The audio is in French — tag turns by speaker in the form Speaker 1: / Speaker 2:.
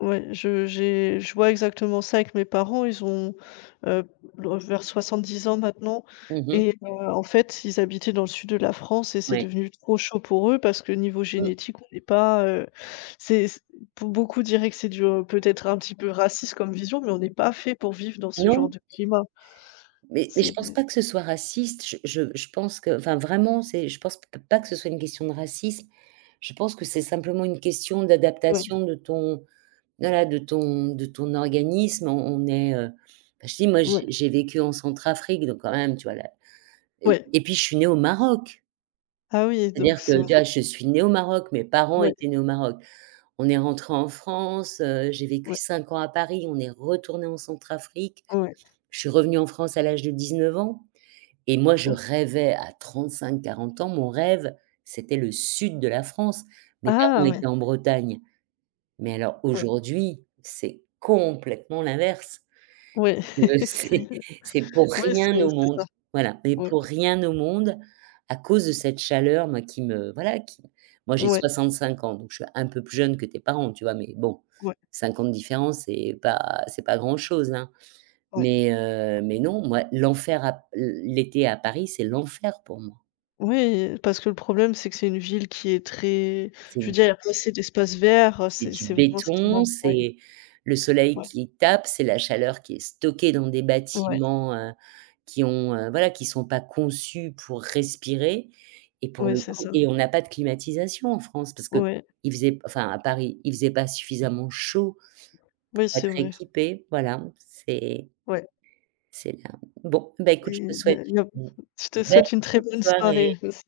Speaker 1: Ouais, je j'ai je vois exactement ça avec mes parents. Ils ont, heu, vers 70 ans maintenant
Speaker 2: Mmh mh.
Speaker 1: et heu, en fait ils habitaient dans le sud de la France et c'est
Speaker 2: Oui.
Speaker 1: devenu trop chaud pour eux parce que niveau
Speaker 2: Mmh.
Speaker 1: génétique, on n'est pas, heu, c'est p pour beaucoup diraient que c'est du peut-être un petit peu raciste comme vision, mais on n'est pas fait pour vivre dans ce genre
Speaker 2: Non.
Speaker 1: de climat.
Speaker 2: Mais mais je
Speaker 1: C'est
Speaker 2: pense pas que ce soit raciste. Je je je pense que enfin vraiment c'est je pense pas que ce soit une question de racisme. Je pense que c'est simplement une question
Speaker 1: Oui.
Speaker 2: d'adaptation de ton voilà de ton de ton organisme, on on est, heu, bah je dis, moi
Speaker 1: Oui.
Speaker 2: j'ai j'ai vécu en Centrafrique, donc quand même tu vois là et puis
Speaker 1: Oui.
Speaker 2: et puis je suis née au Maroc!
Speaker 1: Ah oui et donc
Speaker 2: C'est-à-dire que
Speaker 1: ça ouais.
Speaker 2: tu vois, je suis née au Maroc, mes parents
Speaker 1: Ouais.
Speaker 2: étaient nés au Maroc. On est rentrés en France, heu, j'ai vécu
Speaker 1: Ouais.
Speaker 2: 5 ans à Paris, on est retournés en Centrafrique.
Speaker 1: Ouais.
Speaker 2: Je suis revenue en France à l'âge de 19 ans et moi je
Speaker 1: Ouais.
Speaker 2: rêvais à 35-40 ans, mon rêve, c'était le sud de la France. Mes parents
Speaker 1: Ah
Speaker 2: étaient
Speaker 1: oui.
Speaker 2: en Bretagne. Mais alors
Speaker 1: Ouais.
Speaker 2: aujourd'hui, c'est complètement l'inverse.
Speaker 1: Oui.
Speaker 2: Heu, c'est
Speaker 1: C'est
Speaker 2: c'est pour
Speaker 1: oui c'est
Speaker 2: rien au
Speaker 1: c'est
Speaker 2: monde
Speaker 1: ça.
Speaker 2: voilà, mais
Speaker 1: Mmh.
Speaker 2: pour rien au monde, à cause de cette chaleur, moi qui me voilà, qui moi j'ai
Speaker 1: Ouais.
Speaker 2: 65 ans, donc je suis un peu plus jeune que tes parents, tu vois? Mais bon,
Speaker 1: Ouais.
Speaker 2: 5 ans de différence, c'est pas c'est pas grand-chose, hein.
Speaker 1: Ouais.
Speaker 2: Mais heu, mais non, moi, l'enfer, à l l'été à Paris, c'est l'enfer pour moi.
Speaker 1: Oui, parce que le problème c'est que c'est une ville qui est très
Speaker 2: C'est
Speaker 1: je
Speaker 2: du
Speaker 1: veux dire il y a pas assez d'espace vert,
Speaker 2: c'est
Speaker 1: c'est
Speaker 2: du
Speaker 1: c'est vraiment ce qui
Speaker 2: béton,
Speaker 1: manque, ouais.
Speaker 2: c'est le soleil
Speaker 1: Ouais.
Speaker 2: qui tape, c'est la chaleur qui est stockée dans des
Speaker 1: Ouais.
Speaker 2: bâtiments, heu, qui ont, voilà, qui sont pas conçus pour respirer et pour
Speaker 1: Ouais,
Speaker 2: le
Speaker 1: c'est
Speaker 2: coup
Speaker 1: ça.
Speaker 2: et on n'a pas de climatisation en France parce qu'il
Speaker 1: Ouais.
Speaker 2: faisait, enfin à Paris, il faisait pas suffisamment chaud
Speaker 1: Oui,
Speaker 2: pour être
Speaker 1: c'est vrai.
Speaker 2: équipé, voilà, c'est
Speaker 1: Ouais.
Speaker 2: c'est, heu, bon bah écoute,
Speaker 1: Et
Speaker 2: je te
Speaker 1: il y
Speaker 2: souhaite
Speaker 1: a il y a
Speaker 2: une
Speaker 1: beaucoup je te
Speaker 2: belle
Speaker 1: souhaite une très
Speaker 2: fin de
Speaker 1: bonne
Speaker 2: soirée.
Speaker 1: soirée aussi.